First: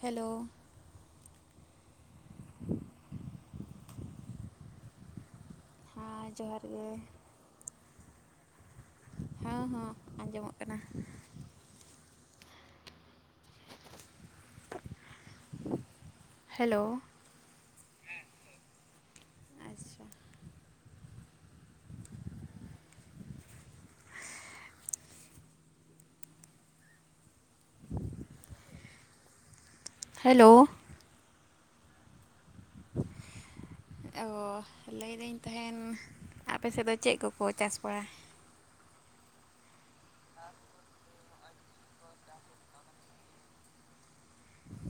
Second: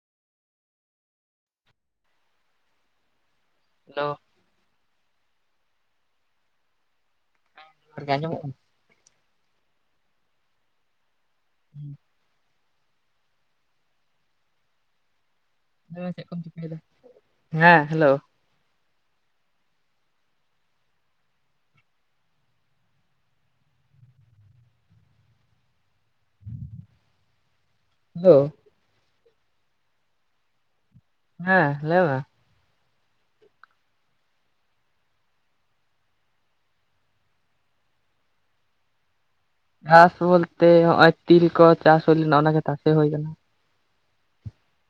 Hello hello ᱦᱟᱸ ᱡᱚᱦᱟᱨ ᱜᱮ ᱡᱚᱦᱟᱨᱜᱮ ᱟᱡᱚᱢᱚᱜ ᱠᱟᱱᱟ ᱦᱚᱸ ᱦᱚᱸ ᱟᱸᱡᱚᱢᱚᱜ ᱠᱟᱱᱟ ᱦᱩᱸ ᱟᱫᱚ ᱪᱮᱫ ᱠᱚᱢ ᱪᱤᱠᱟᱹᱭᱮᱫᱟ? ᱦᱮᱞᱳ ᱦᱮᱸ ᱦᱮᱞᱳᱣ ᱟᱪᱪᱷᱟ ᱦᱮᱞᱳᱣ ᱦᱮᱞᱳᱣ ᱦᱮᱸ ᱞᱟᱹᱭ ᱢᱮ ᱮᱸ ᱜᱳ ᱞᱟᱹᱭᱫᱟᱹᱧ ᱛᱟᱦᱮᱱ ᱟᱯᱮ ᱥᱮᱫ ᱫᱚ ᱪᱮᱫ ᱠᱚᱠᱚ ᱪᱟᱥ ᱵᱟᱲᱟᱭ ᱜᱷᱟᱥ ᱵᱚᱞᱛᱮ ᱱᱚᱜ ᱚᱭ ᱛᱤᱞ ᱠᱚ ᱪᱟᱥ ᱦᱩᱭ ᱞᱮᱱᱟ ᱚᱱᱟᱜᱮ ᱛᱟᱥᱮ ᱦᱩᱭ ᱠᱟᱱᱟ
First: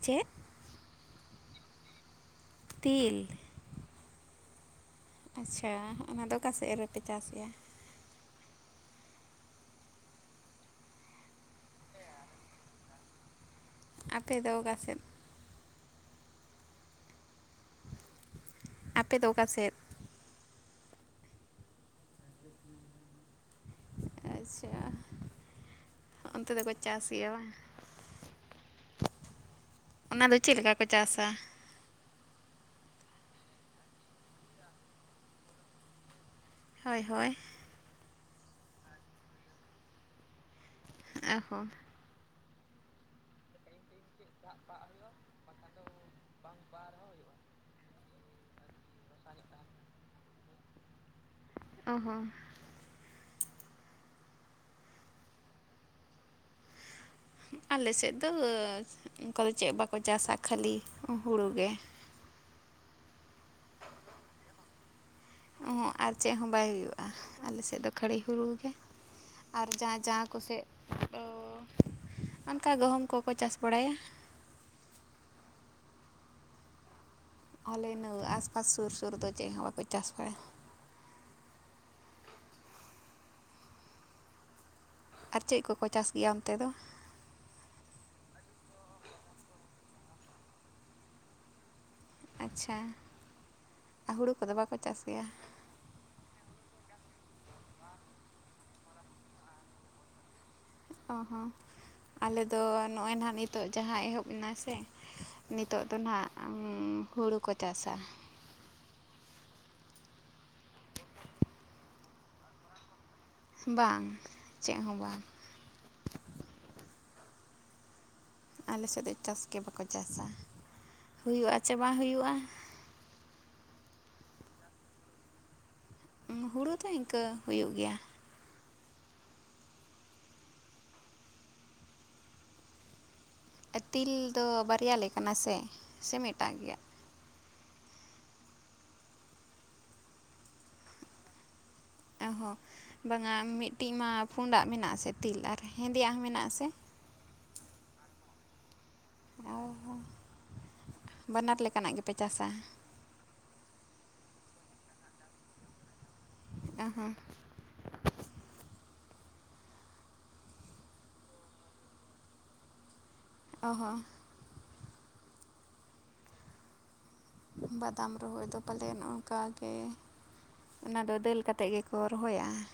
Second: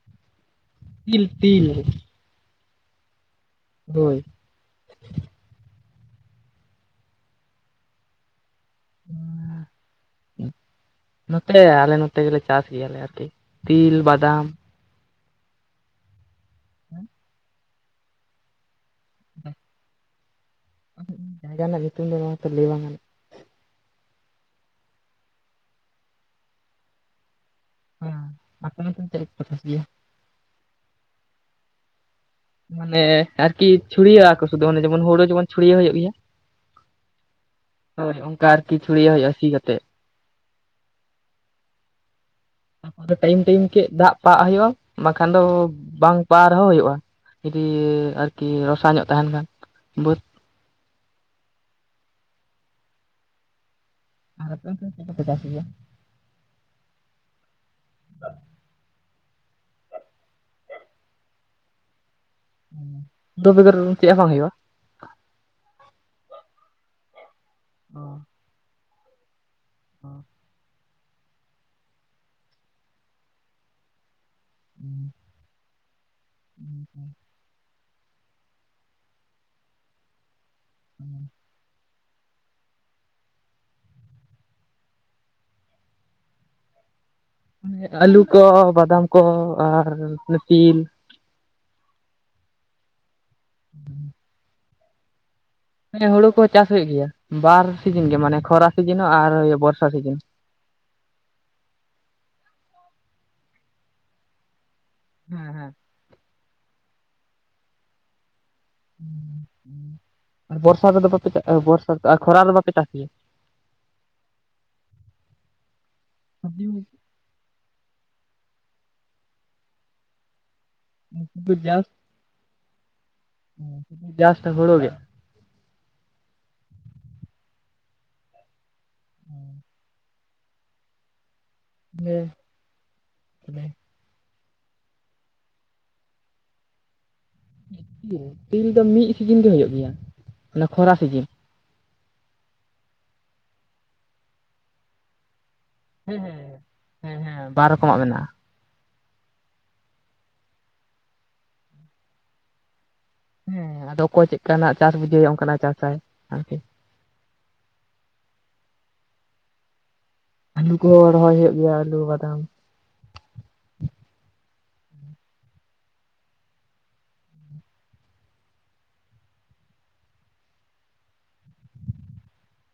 ᱪᱮᱫ ᱛᱤᱞ ᱛᱤᱞ ᱛᱤᱞ ᱦᱳᱭ ᱟᱪᱪᱷᱟ ᱚᱱᱟᱫᱚ ᱚᱠᱟ ᱥᱮᱫ ᱨᱮᱯᱮ ᱪᱟᱥᱮᱜᱼᱟ? ᱱᱚᱛᱮ ᱟᱞᱮ ᱱᱚᱛᱮ ᱜᱮᱞᱮ ᱪᱟᱥ ᱜᱮᱭᱟᱞᱮ ᱟᱨᱠᱤ ᱛᱤᱞ ᱟᱯᱮ ᱵᱟᱫᱟᱢ ᱫᱚ ᱚᱠᱟ ᱥᱮᱫ? ᱦᱮᱸ ᱟᱯᱮ ᱫᱚ ᱚᱠᱟ ᱥᱮᱫ? ᱡᱟᱭᱜᱟ ᱨᱮᱱᱟᱜ ᱧᱩᱛᱩᱢ ᱫᱚ ᱱᱚᱣᱟᱛᱮ ᱞᱟᱹᱭ ᱵᱟᱝ ᱜᱟᱱᱚᱜ᱾ ᱟᱪᱪᱷᱟ ᱚᱱᱛᱮ ᱫᱚᱠᱚ ᱪᱟᱥ ᱜᱮᱭᱟ ᱵᱟ᱾ ᱦᱮ ᱟᱯᱮ ᱚᱱᱛᱮ ᱪᱮᱫ [unintelligible] ᱯᱛᱟᱥ ᱜᱮ ᱚᱱᱟ ᱫᱚ ᱪᱮᱫ ᱞᱮᱠᱟ ᱠᱚ ᱪᱟᱥᱟ? ᱢᱟᱱᱮ ᱟᱨᱠᱤ ᱪᱷᱩᱲᱭᱟᱹᱣ ᱟᱠᱚ ᱥᱩᱫᱩ ᱡᱮᱢᱚᱱ ᱦᱩᱲᱩ ᱡᱮᱢᱚᱱ ᱪᱩᱲᱭᱟᱹᱣ ᱦᱩᱭᱩᱜ ᱜᱮᱭᱟ᱾ ᱦᱳᱭ ᱦᱳᱭ ᱦᱳᱭ ᱚᱱᱠᱟ ᱟᱨᱠᱤ ᱪᱷᱩᱲᱭ ᱦᱳᱭᱳᱜ ᱟ ᱥᱤ ᱠᱟᱛᱮᱜ᱾ ᱟ ᱦᱚᱸ ᱴᱟᱭᱤᱢ ᱴᱟᱭᱤᱢ ᱠᱮᱜ ᱫᱟᱜ ᱯᱟᱜ ᱦᱩᱭᱩᱜᱼᱟ ᱵᱟᱠᱷᱟᱱ ᱫᱚ ᱵᱟᱝ ᱯᱟᱣᱟᱣ ᱨᱮᱦᱚᱸ ᱦᱩᱭᱩᱜᱼᱟ᱾ ᱡᱩᱫᱤ [unintelligible] ᱟᱨᱠᱤ ᱨᱚᱥᱟ ᱧᱚᱜ ᱛᱟᱦᱮᱱ ᱠᱷᱟᱱ ᱵᱟᱹᱫᱽ ᱚ ᱦᱚᱸ ᱟᱨ ᱪᱟᱥᱭᱟ [unintelligible] [inaudible] ᱟᱞᱮ ᱥᱮᱫ ᱫᱚ ᱚᱱᱠᱟ ᱫᱚ ᱪᱮᱫ ᱵᱟᱠᱚ ᱪᱟᱥᱟ ᱠᱷᱟᱹᱞᱤ ᱦᱩᱲᱩ ᱜᱮ ᱾ ᱫᱩ ᱵᱤᱜᱚᱨ ᱪᱮᱫ ᱦᱚᱸ ᱵᱟᱝ ᱦᱩᱭᱩᱜᱼᱟ? ᱚᱸᱦᱚᱜ ᱟᱨ ᱪᱮᱫ ᱦᱚᱸ ᱵᱟᱭ ᱦᱩᱭᱩᱜᱼᱟ ᱟᱞᱮ ᱥᱮᱫ ᱫᱚ ᱠᱷᱟᱹᱲᱤ ᱦᱩᱲᱩ ᱜᱮ᱾ ᱟᱨ ᱡᱟᱦᱟᱸ ᱡᱟᱦᱟᱸ ᱠᱚᱥᱮᱫ ᱫᱚ ᱚᱱᱠᱟ ᱜᱚᱦᱚᱢ ᱠᱚᱠᱚ ᱪᱟᱥ ᱵᱟᱲᱟᱭᱟ᱾ ᱦᱮᱸ [unintelligible] ᱦᱮᱸ ᱦᱮᱸ ᱟᱞᱮᱱᱟᱹ ᱟᱥᱯᱟᱥ ᱥᱩᱨ ᱥᱩᱨ ᱫᱚ ᱪᱮᱫ ᱦᱚᱸ ᱵᱟᱠᱚ ᱪᱟᱥ ᱵᱟᱲᱟᱭᱟ᱾ ᱦᱮᱸ ᱟᱨ ᱪᱮᱫ ᱠᱚᱠᱚ ᱪᱟᱥ ᱜᱮᱭᱟ ᱚᱱᱛᱮ ᱫᱚ ᱟᱹᱞᱩ ᱠᱚ ᱵᱟᱫᱟᱢ ᱠᱚ ᱟᱨ ᱚᱱᱮ ᱛᱤᱞ ᱟᱪᱪᱷᱟ ᱟ ᱦᱩᱲᱩ ᱠᱚᱫᱚ ᱵᱟᱠᱚ ᱪᱟᱥ ᱜᱮᱭᱟ᱾ ᱦᱮᱸ ᱦᱩᱲᱩ ᱠᱚᱦᱚᱸ ᱪᱟᱥ ᱦᱩᱭᱩᱜ ᱜᱮᱭᱟ ᱵᱟᱨ ᱥᱤᱡᱤᱱ ᱜᱮ ᱢᱟᱱᱮ ᱠᱷᱚᱨᱟ ᱥᱤᱡᱤᱱ ᱦᱚᱸ ᱟᱨ ᱵᱚᱨᱥᱟ ᱥᱤᱡᱤᱱ ᱚ ᱦᱚᱸ ᱟᱞᱮᱫᱚ ᱱᱚᱜᱼᱚᱭ ᱱᱟᱦᱟᱜ ᱱᱤᱛᱚᱜ ᱡᱟᱦᱟᱸ ᱮᱦᱚᱵ ᱮᱱᱟ ᱥᱮ ᱦᱮᱸ ᱦᱮᱸ ᱱᱤᱛᱚᱜ ᱫᱚ ᱱᱟᱸᱜ ᱦᱩᱲᱩ ᱠᱚ ᱪᱟᱥᱟ᱾ ᱟᱨ ᱵᱚᱨᱥᱟ ᱨᱮᱫᱚ ᱵᱟᱯᱮᱪᱟ ᱵᱚᱨᱥᱟ ᱟᱨ ᱠᱷᱚᱨᱟ ᱨᱮᱫᱚ ᱵᱟᱯᱮ ᱪᱟᱥ ᱜᱮᱭᱟ᱾ ᱵᱟᱝ ᱪᱮᱫ ᱦᱚᱸ ᱵᱟᱝ [unintelligible] ᱟᱞᱮ ᱥᱮᱫ ᱫᱚ ᱪᱟᱥ ᱜᱮ ᱵᱟᱠᱚ ᱪᱟᱥᱼᱟ ᱾ ᱦᱩᱭᱩᱜᱼᱟ ᱪᱮ ᱵᱟᱝ ᱦᱩᱭᱩᱜᱼᱟ ᱾ ᱡᱟᱥᱴ ᱦᱩᱲᱩ ᱜᱮ? ᱦᱩᱲᱩ ᱫᱚ ᱤᱱᱠᱟᱹ ᱦᱩᱭᱩᱜ ᱜᱮᱭᱟ ᱾ ᱚᱸ ᱦᱮᱸ [unintelligible] ᱛᱤᱞ ᱫᱚ ᱵᱟᱨᱭᱟ ᱞᱮᱠᱟᱱᱟ ᱥᱮ᱾ ᱥᱮ ᱢᱮᱫᱴᱟᱝ ᱜᱮᱭᱟ? ᱛᱤᱞ ᱫᱚ ᱢᱤᱫ ᱥᱤᱡᱤᱱ ᱜᱮ ᱦᱩᱭᱩᱜ ᱜᱮᱭᱟ ᱢᱟᱱᱮ ᱠᱷᱚᱨᱟ ᱥᱤᱡᱤᱱ ᱾ ᱚ ᱦᱚᱸ ᱵᱟᱝᱟ ᱢᱤᱫᱴᱤᱡ ᱢᱟ ᱯᱩᱸᱰᱟᱜ ᱢᱮᱱᱟᱜᱼᱟᱥᱮ ᱛᱤᱞ ᱟᱨ ᱦᱮᱸᱫᱮᱭᱟᱜ ᱦᱮᱸ ᱦᱚᱸ ᱢᱮᱱᱟᱜ ᱟ ᱦᱮᱸ ᱥᱮ? ᱦᱮᱸ ᱦᱮᱸ ᱵᱟᱨ ᱨᱚᱠᱚᱢᱟᱜ ᱢᱮᱱᱟᱜᱼᱟ ᱾ ᱚ ᱦᱚᱸ ᱵᱟᱱᱟᱨ ᱞᱮᱠᱟᱱᱟᱜ ᱜᱮᱯᱮ ᱪᱟᱥᱟ? ᱦᱮᱸ ᱟᱫᱚ ᱚᱠᱚᱭ ᱪᱮᱫ ᱞᱮᱠᱟᱱᱟᱜ ᱪᱟᱥ ᱵᱩᱡᱷᱟᱹᱣ ᱚᱱᱠᱟᱱᱟᱜ ᱪᱟᱥᱟᱭ ᱾ ᱟ ᱦᱚ ᱟᱹᱞᱩ ᱠᱚᱦᱚᱸ ᱨᱚᱦᱚᱭ ᱦᱩᱭᱩᱜ ᱜᱮᱭᱟ ᱟᱞᱩ ᱵᱟᱫᱟᱢ ᱾ ᱚ ᱦᱚᱸ ᱵᱟᱫᱟᱢ ᱨᱚᱦᱚᱭ ᱫᱚ ᱯᱟᱞᱮᱱ ᱝᱠᱟᱜᱮ᱾ ᱚᱱᱟ ᱫᱚ ᱫᱟᱹᱞ ᱠᱟᱛᱮᱫ ᱜᱮᱠᱚ ᱨᱚᱦᱚᱭᱟ ᱾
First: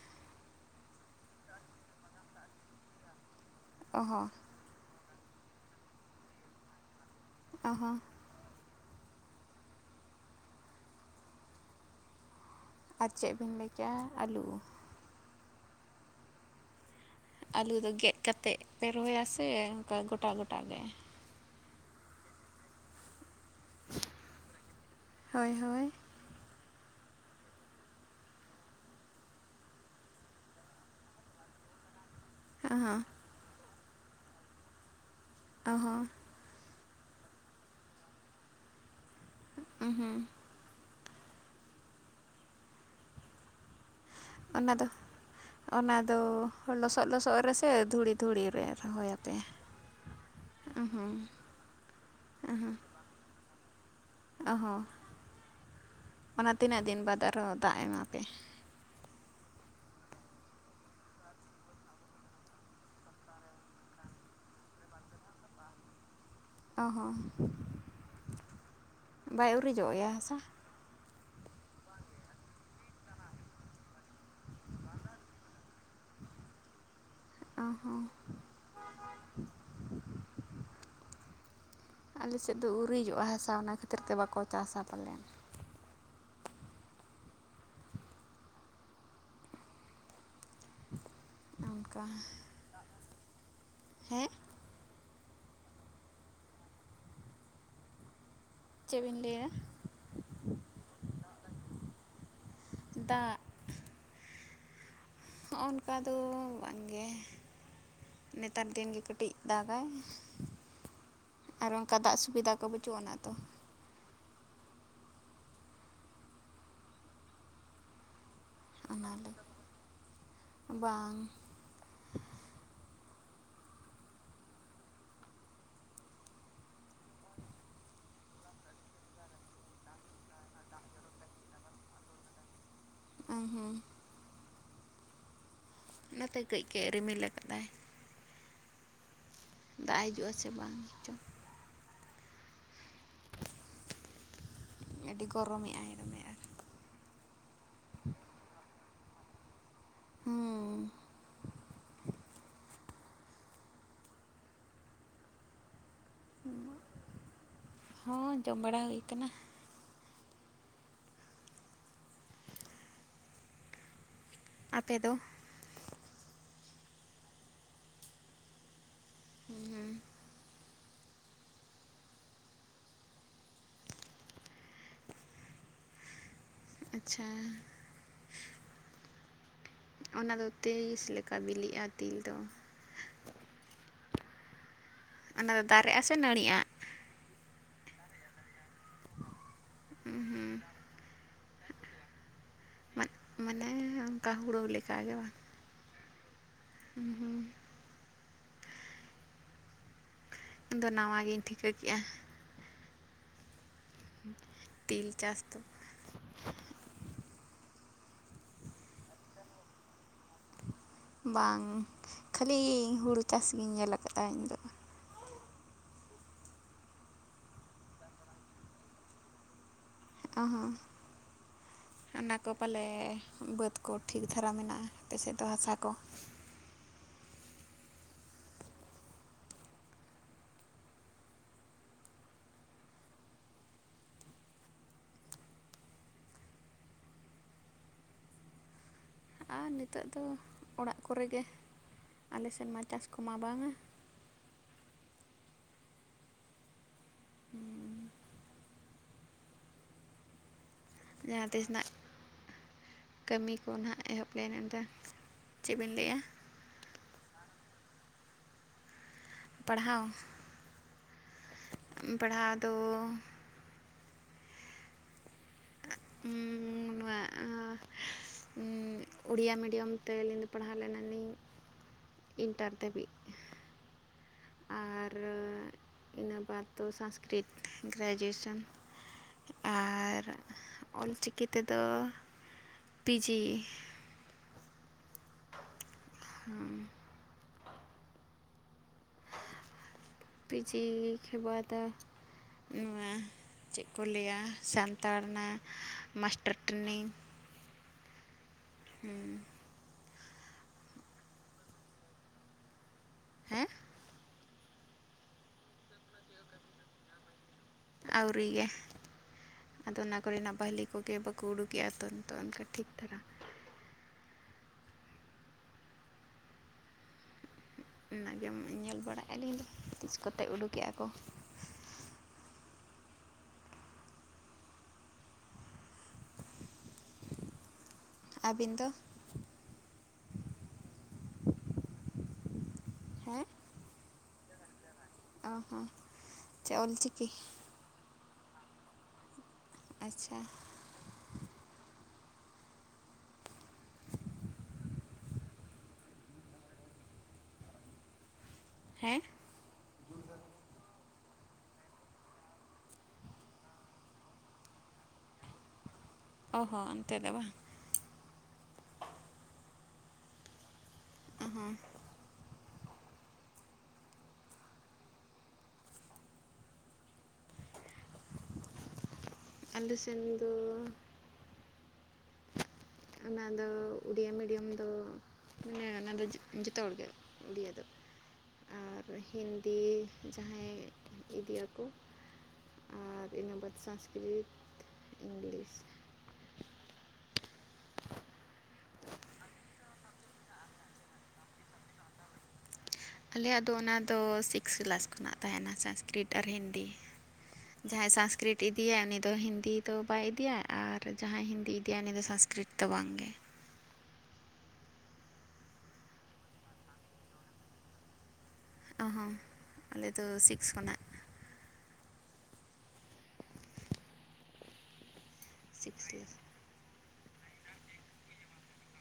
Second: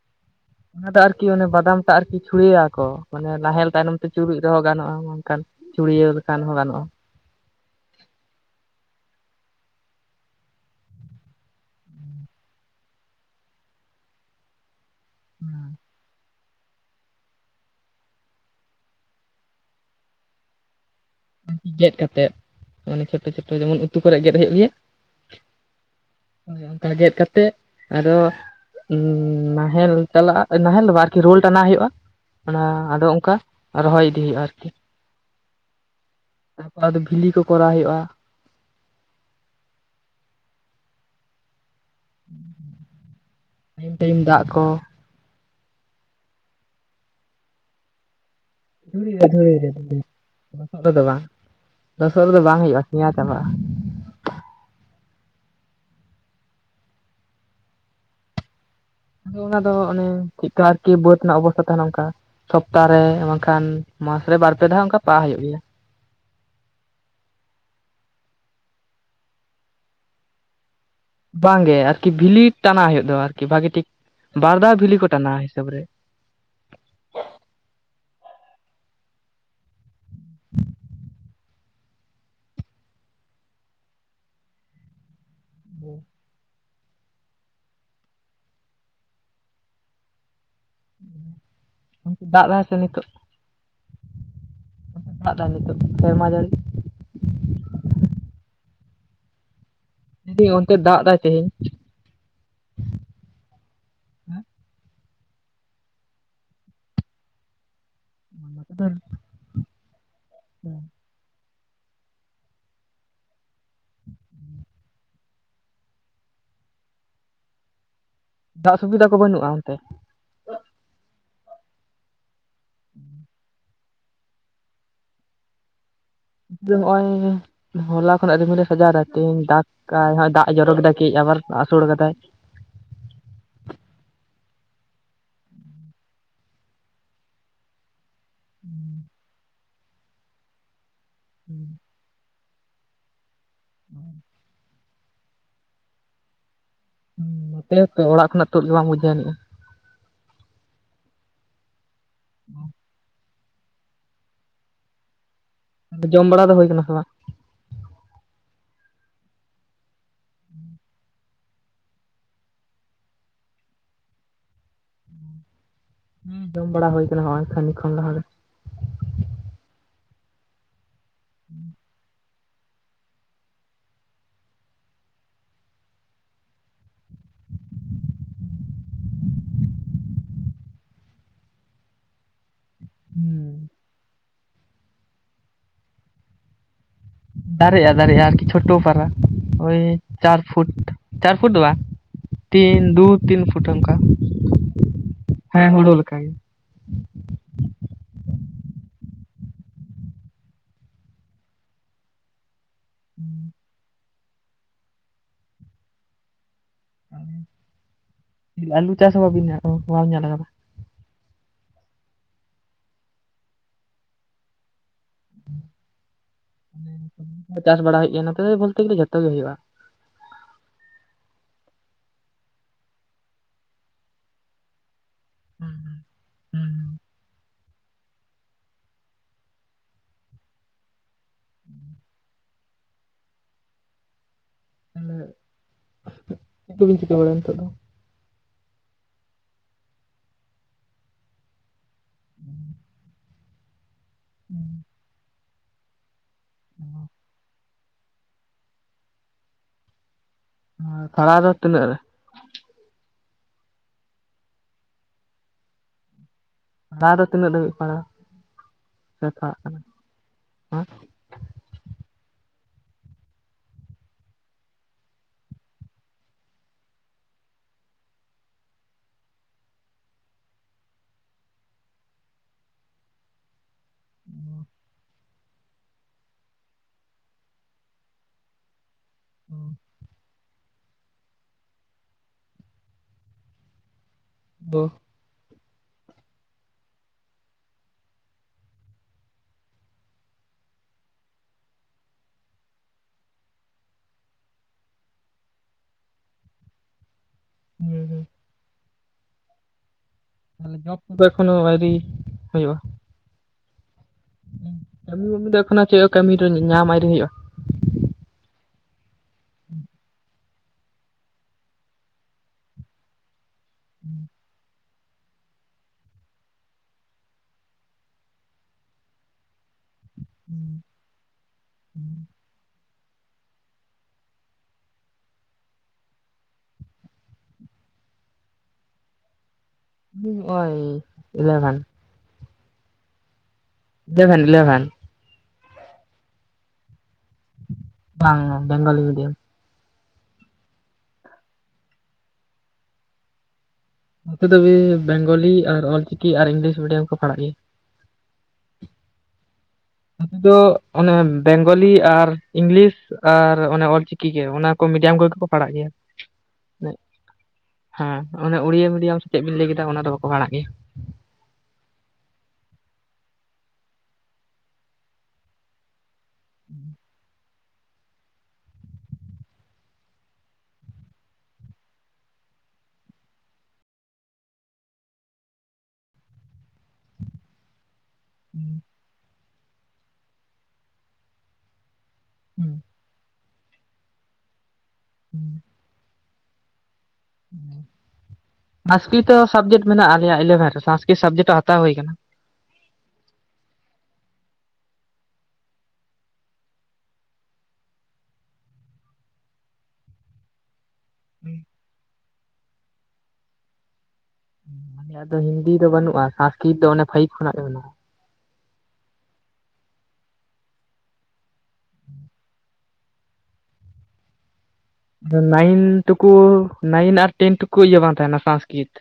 ᱚᱱᱟ ᱫᱚ ᱟᱨᱠᱤ ᱚᱱᱮ ᱵᱟᱫᱟᱢ ᱴᱟᱜ ᱟᱨᱠᱤ ᱪᱷᱩᱲᱮᱭᱟ ᱠᱚ ᱢᱟᱱᱮ ᱱᱟᱦᱮᱞ ᱛᱟᱭᱱᱚᱢ ᱚ ᱛᱮ ᱦᱚᱸ ᱪᱩᱨᱩᱡ, ᱦᱚ ᱜᱟᱱᱚᱜᱼᱟ ᱚᱱᱠᱟᱱ ᱪᱩᱲᱭᱟᱹᱣ ᱞᱮᱠᱷᱟᱱ ᱦᱚᱸ ᱜᱟᱱᱚᱜᱼᱟ ᱾ ᱟᱦᱟ ᱟᱨ ᱪᱮᱫ ᱵᱤᱱ ᱞᱟᱹᱭᱠᱮᱜᱼᱟ ᱟᱹᱞᱩ? ᱦᱩᱸ ᱟᱹᱞᱩ ᱫᱚ ᱜᱮᱫ ᱠᱟᱛᱮᱫ ᱯᱮ ᱨᱚᱦᱚᱭᱟ ᱥᱮ ᱚᱱᱠᱟ ᱜᱚᱴᱟ ᱜᱚᱴᱟᱜᱮ? ᱜᱮᱫ ᱠᱟᱛᱮᱫ ᱢᱟᱱᱮ ᱪᱷᱳᱴᱳ ᱪᱷᱳᱴᱳ ᱡᱮᱢᱚᱱ ᱩᱛᱩ ᱠᱚᱨᱮ ᱜᱮᱫ ᱦᱩᱭᱩᱜ ᱜᱮᱭᱟ ᱾ ᱦᱳᱭ ᱦᱳᱭ ᱚᱱᱠᱟ ᱜᱮᱫ ᱠᱟᱛᱮᱜ ᱟᱫᱚ ᱦ ᱱᱟᱦᱮᱞ ᱪᱟᱞᱟᱜ ᱱᱟᱦᱮᱞ ᱫᱚ ᱟᱨᱠᱤ ᱨᱳᱞ ᱴᱟᱱᱟ ᱦᱩᱭᱩᱜᱼᱟ ᱾ ᱚᱱᱟ ᱚ ᱦᱚᱸ ᱟᱫᱚ ᱚᱱᱠᱟ ᱨᱚᱦᱚᱭ ᱤᱫᱤ ᱦᱩᱭᱩᱜᱼᱟ ᱟᱨᱠᱤ ᱾ ᱚᱦ ᱦᱚᱸ [unintelligible] ᱵᱤᱞᱤ ᱠᱚ ᱠᱚᱨᱟᱣ ᱦᱩᱭᱩᱜᱼᱟ ᱾ ᱦᱸ ᱦᱩᱸ ᱦᱩᱸ ᱚᱱᱟ ᱫᱚ ᱚᱱᱟ ᱫᱚ ᱞᱚᱥᱚᱫ ᱞᱚᱥᱚᱫ ᱨᱮᱥᱮ ᱫᱷᱩᱲᱤ ᱫᱷᱩᱲᱤ ᱨᱮ? ᱫᱷᱩᱲᱤ ᱨᱮ ᱨᱚᱦᱚᱭᱟᱯᱮ ᱫᱷᱲᱤᱤ ᱞᱚᱥᱚᱫ ᱨᱮᱫᱚ ᱚᱦᱚᱸ ᱵᱟᱝ ᱞᱚᱥᱚᱫ ᱨᱮᱫᱚ ᱵᱟᱝ ᱦᱩᱭᱩᱜᱼᱟ ᱯᱮᱸᱭᱟ ᱪᱟᱵᱟᱜᱼᱟ ᱾ ᱚ ᱦᱚᱸ ᱚᱱᱟ ᱛᱤᱱᱟᱹᱜ ᱫᱤᱱ ᱵᱟᱫ ᱟᱨᱦᱚᱸ ᱫᱟᱜ ᱮᱢᱟ ᱯᱮ? ᱟᱫᱚ ᱚᱱᱟ ᱫᱚ ᱚᱱᱮ ᱪᱮᱫ ᱠᱚ ᱟᱨᱠᱤ ᱵᱟᱹᱫ ᱨᱮᱱᱟᱜ ᱚᱵᱚᱥᱛᱷᱟ ᱛᱟᱦᱮᱱᱟ ᱚᱱᱠᱟ ᱾ ᱥᱚᱯᱛᱟᱨᱮ ᱵᱟᱝᱠᱷᱟᱱ ᱢᱟᱥ ᱨᱮ ᱵᱟᱨᱯᱮ ᱫᱷᱟᱣ ᱚᱱᱠᱟ ᱯᱟᱦ ᱦᱩᱭᱩᱜ ᱜᱮᱭᱟ ᱾ ᱚ ᱦᱚᱸ ᱵᱟᱭ ᱩᱨᱤᱡᱚᱜ ᱮᱭᱟ ᱦᱟᱥᱟ? ᱵᱟᱝᱜᱮ ᱟᱨᱠᱤ ᱵᱷᱤᱞᱤ ᱴᱟᱱᱟ ᱦᱩᱭᱩᱜ ᱫᱚ ᱟᱨᱠᱤ ᱵᱷᱟᱜᱤ ᱴᱷᱤᱠ ᱵᱟᱨ ᱫᱷᱟᱣ ᱵᱷᱤᱞᱤ ᱠᱚ ᱴᱟᱱᱟᱼᱟ ᱦᱤᱥᱟᱹᱵ ᱨᱮ ᱾ ᱚ ᱦᱚᱸ ᱟᱞᱮᱥᱮᱫ ᱫᱚ ᱩᱨᱤᱡᱚᱜᱼᱟ ᱦᱟᱥᱟ ᱚᱱᱟ ᱠᱷᱟᱹᱛᱤᱨ ᱛᱮ ᱵᱟᱠᱚ ᱪᱟᱥᱟ ᱯᱟᱞᱮᱱ ᱾ ᱦᱮᱸ [unintelligible] ᱫᱟᱜ ᱞᱟᱦ ᱥᱮ ᱱᱤᱛᱚᱜ ᱦᱮ ᱫᱟᱜ ᱫᱟᱭ ᱱᱤᱛᱚᱜ ᱥᱮᱨᱢᱟ ᱡᱟᱹᱲᱤ ᱪᱮᱫ ᱵᱤᱱ ᱞᱟᱹᱭᱫᱟ? ᱡᱫᱤ ᱚᱱᱛᱮ ᱫᱟᱜ ᱮᱟᱭ ᱛᱮᱦᱤᱧ? ᱫᱟᱜ ᱦᱚᱜᱼ ᱱᱚᱱᱠᱟ ᱫᱚ ᱵᱟᱝᱜᱮ ᱱᱮᱛᱟᱨ ᱫᱤᱱᱜᱮ ᱠᱟᱹᱴᱤᱡ ᱾ ᱫᱟᱜᱼᱟᱭ ᱟᱨ ᱚᱱᱠᱟ ᱫᱟᱜ ᱥᱩᱵᱤᱫᱟ ᱠᱚ ᱵᱟᱹᱪᱩᱜᱼᱟ ᱚᱱᱟ ᱛᱚ ᱫᱟᱜ ᱥᱩᱵᱤᱫᱟ ᱚᱱᱟ ᱠᱚ ᱫᱚ ᱵᱟᱹᱱᱩᱜᱼᱟ ᱚᱱᱛᱮ ᱵᱟᱝ ᱦᱩᱸ ᱦᱚᱸᱜᱼᱚᱭ ᱦᱚᱞᱟ ᱛᱚᱠᱷᱚᱱ ᱫᱟᱜ ᱨᱤᱢᱮᱞᱮ ᱥᱟᱡᱟᱣ ᱫᱟᱭ ᱛᱦᱮᱧ ᱫᱟᱜ ᱟᱭ ᱦᱟᱸᱜ ᱫᱟᱜ ᱮ ᱡᱚᱨᱚ ᱠᱮᱫᱟᱭ ᱠᱟᱹᱡ ᱟᱵᱟᱨ ᱟᱹᱥᱩᱲ ᱠᱟᱫᱟᱭ ᱚ ᱦᱮᱸ ᱱᱚᱛᱮ ᱠᱟᱹᱡ ᱠᱟᱹᱡ ᱮ ᱨᱤᱢᱤᱞ ᱠᱟᱫᱟᱭ ᱦᱩᱸ ᱫᱟᱜ ᱦᱤᱡᱩᱜᱼᱟ ᱥᱮ ᱵᱟᱝ ᱦᱮᱸᱪᱚ ᱦᱩᱸ ᱦᱮᱸ ᱟᱹᱰᱤ ᱜᱚᱨᱚᱢᱮᱜ ᱟᱭ ᱫᱚᱢᱮ ᱟᱨ ᱱᱚᱛᱮ ᱚᱲᱟᱜ ᱠᱷᱚᱱᱟᱜ ᱛᱩᱫ ᱜᱮ ᱵᱟᱝ ᱵᱩᱡᱷᱟᱹᱣ ᱟᱹᱱᱤᱡᱼᱟ ᱦᱮᱸ ᱡᱚᱢ ᱵᱟᱲᱟ ᱫᱚ ᱦᱩᱭ ᱠᱟᱱᱟ ᱥᱮ ᱵᱟᱝ ᱦᱚᱸ ᱡᱚᱢ ᱵᱟᱲᱟ ᱦᱩᱭ ᱠᱟᱱᱟ ᱦᱩᱸ ᱟᱯᱮ ᱫᱚ ᱦᱩᱸ ᱡᱚᱢ ᱵᱟᱲᱟ ᱦᱩᱭ ᱠᱟᱱᱟ ᱱᱚᱸᱜᱼᱚᱭ ᱠᱷᱟᱹᱱᱤ ᱠᱷᱚᱱ ᱞᱟᱦᱟ ᱨᱮ ᱦᱩᱸ ᱦᱩᱸ ᱦᱩᱸ ᱟᱪᱪᱷᱟ ᱚᱱᱟᱫᱚ ᱛᱤᱥ ᱞᱮᱠᱟ ᱵᱤᱞᱤᱜᱼᱟ ᱛᱤᱞ ᱫᱚ ᱦᱩᱸ ᱚᱱᱟ ᱫᱚ ᱫᱟᱨᱮᱜᱼᱟ ᱥᱮ ᱱᱟᱹᱲᱤᱜᱼᱟ? ᱫᱟᱨᱮᱜᱼᱟ ᱫᱟᱨᱮᱜᱼᱟ ᱟᱨᱠᱤ ᱪᱷᱳᱴᱳ ᱯᱟᱨᱟ ᱳᱭ ᱪᱟᱨ ᱯᱷᱩᱴ ᱪᱟᱨ ᱯᱷᱩᱴ ᱫᱚ ᱵᱟ ᱛᱤᱱ ᱫᱩ ᱛᱤᱱ ᱯᱷᱩᱴ ᱚᱱᱠᱟ ᱦᱮ ᱚᱝᱠᱟ ᱦᱩᱲᱟᱹ ᱞᱮᱠᱟᱜᱮ ᱵᱟᱝ ᱦᱮᱸ ᱦᱩᱲᱩ ᱞᱮᱠᱟ ᱜᱮ ᱦᱩᱸ ᱦᱩᱸ ᱤᱧᱫᱚ ᱱᱟᱣᱟ ᱜᱤᱧ ᱴᱷᱤᱠᱟᱹ ᱠᱮᱜᱼᱟ᱾ ᱦᱩᱸ ᱛᱤᱞ ᱪᱟᱥ ᱫᱚ᱾ ᱟᱹᱞᱩ ᱪᱟᱥ ᱦᱚᱸ ᱵᱟᱤᱱ ᱧᱮᱞ [inaudible] ᱧᱮᱞ ᱠᱟᱫᱟ? ᱵᱟᱝ ᱠᱷᱟᱹᱞᱤ ᱤᱧ ᱦᱩᱲᱩ ᱪᱟᱥᱜᱮᱧ ᱧᱮᱞ ᱠᱟᱜᱼᱟ ᱤᱧᱫᱚ᱾ ᱪᱟᱥ ᱵᱟᱲᱟ ᱦᱩᱭᱩᱜ ᱜᱮᱭᱟ ᱱᱚᱛᱮ ᱫᱚ ᱵᱚᱞᱛᱮ ᱜᱮᱞᱮ ᱡᱷᱚᱛᱚ ᱜᱮ ᱦᱩᱭᱩᱜᱼᱟ᱾ ᱚ ᱦᱚᱸ ᱚᱱᱟ ᱠᱚ ᱯᱟᱞᱮ ᱵᱟᱹᱫᱽ ᱠᱚ ᱴᱷᱤᱠ ᱫᱷᱟᱨᱟ ᱢᱮᱱᱟᱜᱼᱟ ᱟᱯᱮ ᱥᱮᱫ ᱫᱚ ᱦᱟᱥᱟ ᱠᱚ ᱛᱟᱦᱚᱞᱮ ᱱᱤᱛᱚᱜ ᱫᱚᱵᱤᱱ ᱪᱤᱠᱟᱹ ᱵᱟᱲᱟᱭᱟ ᱱᱤᱛᱚᱜ ᱫᱚ ᱟᱨ ᱱᱤᱛᱚᱜ ᱫᱚ ᱚᱲᱟᱜ ᱠᱚᱨᱮᱜᱮ ᱟᱞᱮᱥᱮᱫ ᱢᱟ ᱪᱟᱥ ᱠᱚᱢᱟ ᱵᱟᱝᱟ᱾ ᱦᱩᱸ ᱚ ᱯᱟᱲᱦᱟᱣ ᱫᱚ ᱡᱟᱦᱟᱸᱛᱤᱥ ᱛᱤᱱᱟᱹᱜ ᱱᱟᱦᱜ ᱨᱮ ᱠᱟᱹᱢᱤ ᱠᱚ ᱱᱟᱦᱟᱜ ᱮᱦᱚᱵ ᱞᱮᱱ ᱮᱱ ᱮᱝᱠᱟ ᱪᱮᱫᱵᱤᱱ ᱞᱟᱹᱭ ᱮᱜᱼᱟ? ᱛᱟᱣᱨᱮᱦᱚ ᱛᱤᱱᱟᱹᱜ ᱫᱷᱟᱵᱤᱡ ᱯᱟᱲᱦᱟ ᱯᱟᱲᱦᱟᱣ ᱯᱟᱲᱦᱟᱣ ᱫᱚ ᱩ ᱱᱚᱣᱟ ᱟ ᱩᱸ ᱩᱲᱤᱭᱟ ᱢᱤᱰᱤᱭᱟᱢ ᱛᱮᱞᱤᱧ ᱫᱚ ᱯᱟᱲᱦᱟᱣ ᱞᱮᱱᱟ ᱞᱤᱧ ᱤᱱᱴᱟᱨ ᱫᱷᱟᱹᱵᱤᱡ᱾ ᱟᱨ ᱤᱱᱟᱹ ᱵᱟᱫ ᱫᱚ ᱥᱚᱝᱥᱠᱨᱤᱛ ᱜᱨᱮᱡᱩᱭᱮᱥᱚᱱ ᱟᱨ ᱚᱞᱪᱤᱠᱤ ᱛᱮᱫᱚ ᱯᱤ ᱡᱤ ᱫᱚ ᱦᱩᱸ ᱯᱤ ᱡᱤ ᱠᱷᱤᱨ ᱵᱟᱫ ᱱᱚᱣᱟ ᱪᱮᱫ ᱠᱚ ᱞᱟᱹᱭᱟ ᱥᱟᱱᱛᱟᱲ ᱨᱮᱱᱟᱜ ᱢᱟᱥᱴᱟᱨ ᱴᱨᱮᱱᱤᱝ ᱦᱩᱸ ᱦᱩᱸ ᱦᱩᱸ ᱛᱟᱦᱚᱞᱮ ᱡᱚᱵ ᱠᱚᱫᱚ ᱮᱠᱷᱚᱱᱳ ᱟᱭᱨᱤ ᱦᱩᱭᱩᱜ-ᱟ? ᱦᱮᱸ ᱠᱟᱹᱢᱤ ᱢᱟᱹᱢᱤ ᱫᱚ ᱮᱠᱷᱚᱱᱳ ᱪᱮᱫ ᱦᱚᱸ ᱠᱟᱹᱢᱤ ᱨᱮ ᱧᱟᱢ ᱟᱭᱨᱤ ᱦᱩᱭᱩᱜ-ᱟ? ᱟᱹᱣᱨᱤ ᱜᱮ ᱟᱫᱚ ᱚᱱᱟ ᱠᱚ ᱨᱮᱱᱟᱜ ᱱᱟᱯᱟᱭ ᱞᱤᱠ ᱠᱩ ᱜᱮ ᱵᱟᱠᱚ ᱩᱰᱩᱠᱮᱜ-ᱟ ᱛᱚ ᱱᱤᱛᱚᱜ ᱚᱱᱠᱟ ᱴᱷᱤᱠ ᱟ᱾ ᱦᱩᱸ ᱚᱱᱟᱜᱮᱢ ᱧᱮᱞ ᱵᱟᱲᱟᱭᱮᱫ ᱟᱞᱤᱧ ᱛᱤᱥ ᱠᱚᱛᱮ ᱩᱰᱩᱠᱮᱜ-ᱟ ᱠᱚ? ᱦᱩᱸ ᱟᱵᱤᱱ ᱫᱚ? ᱟᱞᱤᱧ ᱱᱚᱜ-ᱚᱭ ᱤᱞᱵᱷᱮᱱ᱾ ᱦᱮᱸ ᱤᱞᱮᱵᱷᱮᱱ ᱤᱞᱮᱵᱷᱮᱱ ᱚ ᱦᱚᱸ ᱪᱮ ᱚᱞ ᱪᱤᱠᱤ᱾ ᱵᱟᱝᱼᱟ ᱵᱮᱝᱜᱚᱞᱤ ᱢᱤᱰᱤᱭᱟᱢ᱾ ᱟᱪᱪᱷᱟ ᱱᱚᱛᱮ ᱫᱚ ᱵᱮᱝᱜᱚᱞᱤ ᱟᱨ ᱚᱞᱪᱤᱠᱤ ᱟᱨ ᱤᱝᱞᱤᱥ ᱢᱤᱰᱤᱭᱟᱢ ᱠᱚ ᱯᱟᱲᱟᱜ ᱜᱮᱭᱟ᱾ ᱦᱮᱸ ᱟᱯᱮ ᱫᱚ ᱚᱱᱮ ᱵᱮᱝᱜᱚᱞᱤ ᱟᱨ ᱤᱝᱞᱤᱥ᱾ ᱟᱨ ᱚᱱᱮ ᱚᱞᱪᱤᱠᱤ ᱜᱮ ᱚᱱᱟ ᱠᱚ ᱢᱤᱰᱤᱭᱟᱢ ᱠᱚᱜᱮ ᱠᱚ ᱯᱟᱲᱟᱜ ᱜᱮᱭᱟ᱾ ᱚ ᱦᱚᱸ ᱚᱱᱛᱮ ᱫᱚ ᱵᱟᱝ ᱦᱮᱸ ᱚᱱᱮ ᱩᱲᱤᱭᱟ ᱢᱤᱰᱤᱭᱟᱢ ᱥᱮ ᱪᱮᱫ ᱵᱤᱱ ᱞᱟᱹᱭ ᱠᱮᱫᱟ ᱚᱱᱟ ᱫᱚ ᱵᱟᱠᱚ ᱯᱟᱲᱟᱜ ᱜᱮᱭᱟ᱾ [unintelligible] [unintelligible] ᱟᱞᱮ ᱥᱮᱱ ᱫᱚ᱾ ᱚᱱᱟᱫᱚ ᱩᱰᱤᱭᱟᱹ ᱢᱤᱰᱤᱭᱟᱢ ᱫᱚ᱾ ᱢᱟᱱᱮ ᱚᱱᱟ ᱫᱚ ᱡᱚ ᱡᱚᱛᱚ ᱦᱚᱲᱜᱮ ᱩᱰᱤᱭᱟᱹ ᱫᱚ᱾ ᱟᱨ ᱦᱤᱱᱫᱤ ᱡᱟᱦᱟᱸᱭ ᱤᱫᱤᱭᱟ ᱠᱚ᱾ ᱦᱩᱸ ᱤᱱᱟᱹ ᱵᱟᱫ ᱥᱟᱥᱠᱨᱤᱛ ᱤᱝᱞᱤᱥ ᱥᱟᱥᱠᱨᱤᱛᱚ ᱥᱟᱵᱽᱡᱮᱠᱴ ᱢᱮᱱᱟᱜᱼᱟ᱾ ᱟᱞᱮᱭᱟᱜ ᱤᱞᱮᱵᱷᱮᱱ ᱨᱮ ᱥᱟᱥᱠᱨᱤᱛ ᱥᱟᱵᱽᱡᱮᱠᱴ ᱦᱚᱸ ᱦᱟᱛᱟᱣ ᱦᱩᱭᱟᱠᱟᱱᱟ ᱾ ᱟᱞᱮᱭᱟᱜ ᱫᱚ ᱚᱱᱟ ᱫᱚ ᱥᱤᱠᱥ ᱠᱞᱟᱥ ᱠᱷᱚᱱᱟᱜ ᱛᱟᱦᱮᱱᱟ ᱥᱟᱱᱥᱠᱨᱤᱛ ᱟᱨ ᱦᱤᱱᱫᱤ᱾ ᱡᱟᱦᱟᱸᱭ ᱥᱟᱱᱥᱠᱨᱤᱛ ᱤᱫᱤᱭᱟᱭ ᱩᱱᱤ ᱫᱚ ᱦᱤᱱᱫᱤ ᱫᱚ ᱵᱟᱭ ᱤᱫᱤᱭᱤᱭᱟ ᱟᱨ ᱟᱨ ᱡᱟᱦᱟᱸᱭ ᱦᱤᱱᱫᱤ ᱤᱫᱤᱭᱟ ᱩᱱᱤ ᱫᱚ ᱥᱚᱝᱥᱠᱨᱤᱛ ᱫᱚ ᱵᱟᱝ ᱜᱮ ᱾ ᱟᱞᱮᱭᱟᱜ ᱫᱚ ᱦᱤᱱᱫᱤ ᱫᱚ ᱵᱟᱹᱱᱩᱜᱼᱟ ᱥᱟᱝᱥᱠᱨᱤᱛ ᱫᱚ ᱚᱱᱮ ᱯᱷᱟᱭᱤᱵ ᱠᱷᱚᱱᱟᱜ ᱜᱮ ᱢᱮᱱᱟᱜ ᱼᱟ ᱾ ᱚ ᱦᱚᱸ ᱟᱞᱮᱫ ᱫᱚ ᱥᱤᱠᱥ ᱠᱷᱚᱱᱟᱜ ᱾ [inaudible] [inaudible] ᱱᱟᱭᱤᱱ ᱥᱤᱠᱥ ᱠᱞᱟᱥ ᱴᱩᱠᱩ ᱱᱟᱭᱤᱱ ᱟᱨ ᱴᱮᱱ ᱴᱩᱠᱩ ᱤᱭᱟᱹ ᱵᱟᱝ ᱛᱟᱦᱮᱱᱟ ᱥᱟᱥᱠᱨᱤᱛ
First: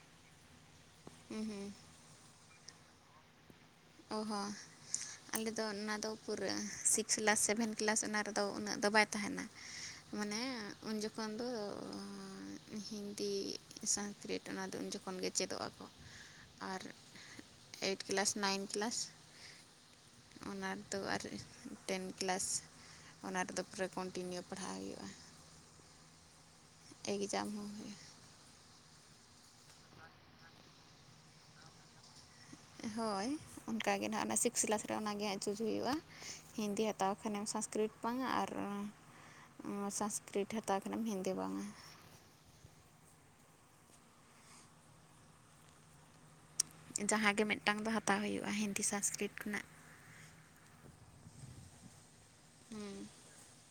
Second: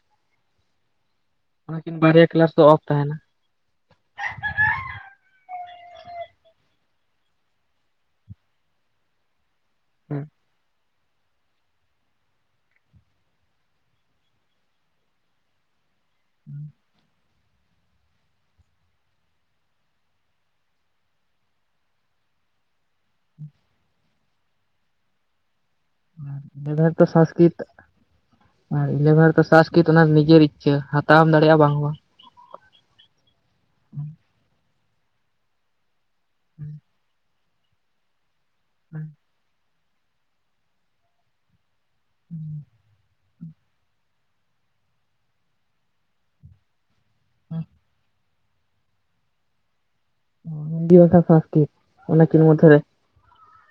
ᱦᱩᱸ ᱦᱩᱸ ᱾ ᱚᱱᱟᱠᱤᱱ ᱵᱟᱨᱭᱟ ᱠᱮᱞᱟᱥ ᱫᱚ ᱚᱯᱷ ᱛᱟᱦᱮᱱᱟ ᱾ ᱚᱦᱚ ᱾ ᱟᱞᱮ ᱫᱚ ᱚᱱᱟ ᱫᱚ ᱯᱩᱨᱟᱹ ᱥᱤᱠᱥ ᱠᱞᱟᱥ, ᱥᱮᱵᱷᱮᱱ ᱠᱞᱟᱥ ᱚᱱᱟ ᱨᱮᱫᱚ ᱩᱱᱟᱹᱜ ᱫᱚ ᱵᱟᱭ ᱛᱟᱦᱮᱱᱟ ᱾ ᱢᱟᱱᱮ ᱩᱱ ᱡᱚᱠᱷᱚᱱ ᱫᱚ ᱦᱤᱱᱫᱤ, ᱥᱚᱝᱥᱠᱨᱤᱛ ᱚᱱᱟᱫᱚ ᱩᱱ ᱡᱚᱠᱷᱚᱱ ᱜᱮ ᱪᱮᱫᱚᱜ ᱟᱠᱚ ᱾ ᱟᱨ ᱮᱭᱤᱴ ᱠᱮᱞᱟᱥ, ᱱᱟᱭᱤᱱ ᱠᱞᱟᱥ ᱚᱱᱟ ᱫᱚ ᱟᱨ ᱴᱮᱱ ᱠᱞᱟᱥ ᱚᱱᱟ ᱨᱮᱫᱚ ᱯᱩᱨᱟᱹ ᱠᱚᱱᱴᱤ ᱱᱤᱭᱩ ᱯᱟᱲᱦᱟᱣ ᱦᱩᱭᱩᱜᱼᱟ᱾ ᱱᱤᱭᱟ ᱫᱷᱟᱶ ᱮᱠᱡᱟᱢ ᱥᱚᱝᱥᱠᱨᱤᱛ ᱦᱚᱸ ᱦᱩᱭᱩᱜᱼᱟ ᱟᱨ ᱤᱞᱮᱵᱷᱮᱱ ᱨᱮᱫᱚ ᱥᱟᱥᱠᱮᱛᱚ ᱚᱱᱟ ᱱᱤᱡᱮᱨ ᱤᱪᱪᱷᱟᱹ ᱦᱟᱛᱟᱣ ᱦᱚᱢ ᱫᱟᱲᱮᱭᱟᱜᱼᱟ ᱵᱟᱝ ᱵᱟᱝ ᱦᱳᱭ ᱚᱱᱠᱟᱜᱮ ᱱᱟᱦᱟᱸᱜ ᱚᱱᱟ ᱥᱤᱠᱥ ᱠᱞᱟᱥ ᱨᱮ ᱚᱱᱟᱜᱮ ᱦᱟᱸᱜ ᱪᱩᱡᱽ ᱦᱩᱭᱩᱜᱼᱟ ᱦᱤᱱᱫᱤ ᱦᱟᱛᱟᱣ ᱠᱷᱟᱱᱮᱢ ᱥᱟᱝᱥᱠᱨᱤᱴ ᱵᱟᱝᱟ ᱟᱨ ᱥᱟᱝᱥᱠᱨᱤᱴ ᱦᱟᱛᱟᱣ ᱠᱷᱟᱱᱮᱢ ᱦᱤᱱᱫᱤ ᱵᱟᱝᱟ ᱦᱩᱸ ᱡᱟᱦᱟᱸᱜᱮ ᱢᱤᱫᱴᱟᱱ ᱫᱚ ᱦᱟᱛᱟᱣ ᱦᱩᱭᱩᱜᱼᱟ ᱦᱤᱱᱫᱤ ᱥᱚᱝᱥᱠᱨᱤᱛ ᱠᱷᱚᱱᱟᱜ ᱦᱤᱱᱫᱤ ᱵᱟᱠᱷᱟᱱ ᱥᱟᱝᱥᱠᱨᱤᱛ ᱚᱱᱟ ᱠᱱᱤᱨ ᱢᱚᱫᱷᱮ ᱨᱮ ᱦᱮᱸ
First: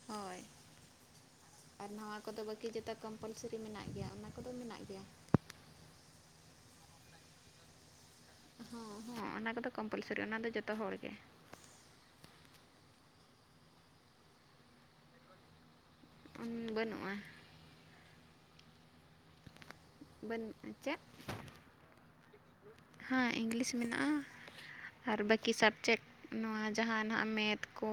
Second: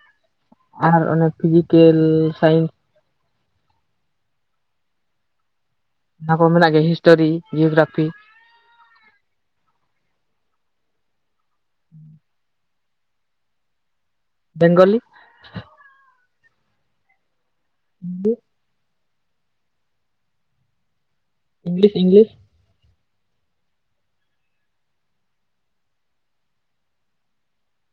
ᱦᱳᱭ ᱟᱨ ᱚᱱᱮ ᱯᱷᱤᱡᱤᱠᱮᱞ ᱥᱟᱭᱮᱱᱥᱼᱼ ᱠᱚᱢᱯᱟᱞᱥᱨᱤ ᱢᱮᱱᱟᱜ ᱜᱮᱭᱟ ᱚᱱᱟ ᱠᱚᱫᱚ ᱢᱮᱱᱟᱜ ᱜᱮᱭᱟ᱾ ᱚᱱᱟ ᱠᱚ ᱢᱮᱱᱟᱜ ᱜᱮᱭᱟ ᱦᱤᱥᱴᱳᱨᱤ ᱡᱤᱭᱳᱜᱨᱟᱯᱷᱤ᱾ ᱦᱚᱸ ᱦᱚᱸ ᱚᱱᱟ ᱠᱚᱫᱚ ᱠᱚᱢᱯᱟᱞ ᱥᱟᱨᱤ ᱚᱱᱟ ᱫᱚ ᱡᱚᱛᱚ ᱦᱚᱲ ᱜᱮ᱾ [inaudible] ᱵᱮᱝᱜᱚᱞᱤᱼᱼ ᱵᱟᱹᱱᱩᱜᱼᱟ᱾ [unintelligible] [unintelligible] ᱪᱮᱫ ᱤᱝᱞᱤᱥ ᱤᱝᱞᱤᱥ ᱦᱮᱸ ᱤᱝᱞᱤᱥ ᱢᱮᱱᱟᱜᱼᱟ ᱾ ᱟᱨ ᱵᱟᱹᱠᱤ ᱥᱟᱵᱽᱡᱮᱠᱴ ᱱᱚᱣᱟ ᱡᱟᱦᱟ ᱱᱟᱦᱟᱜ ᱢᱮᱛ ᱠᱚ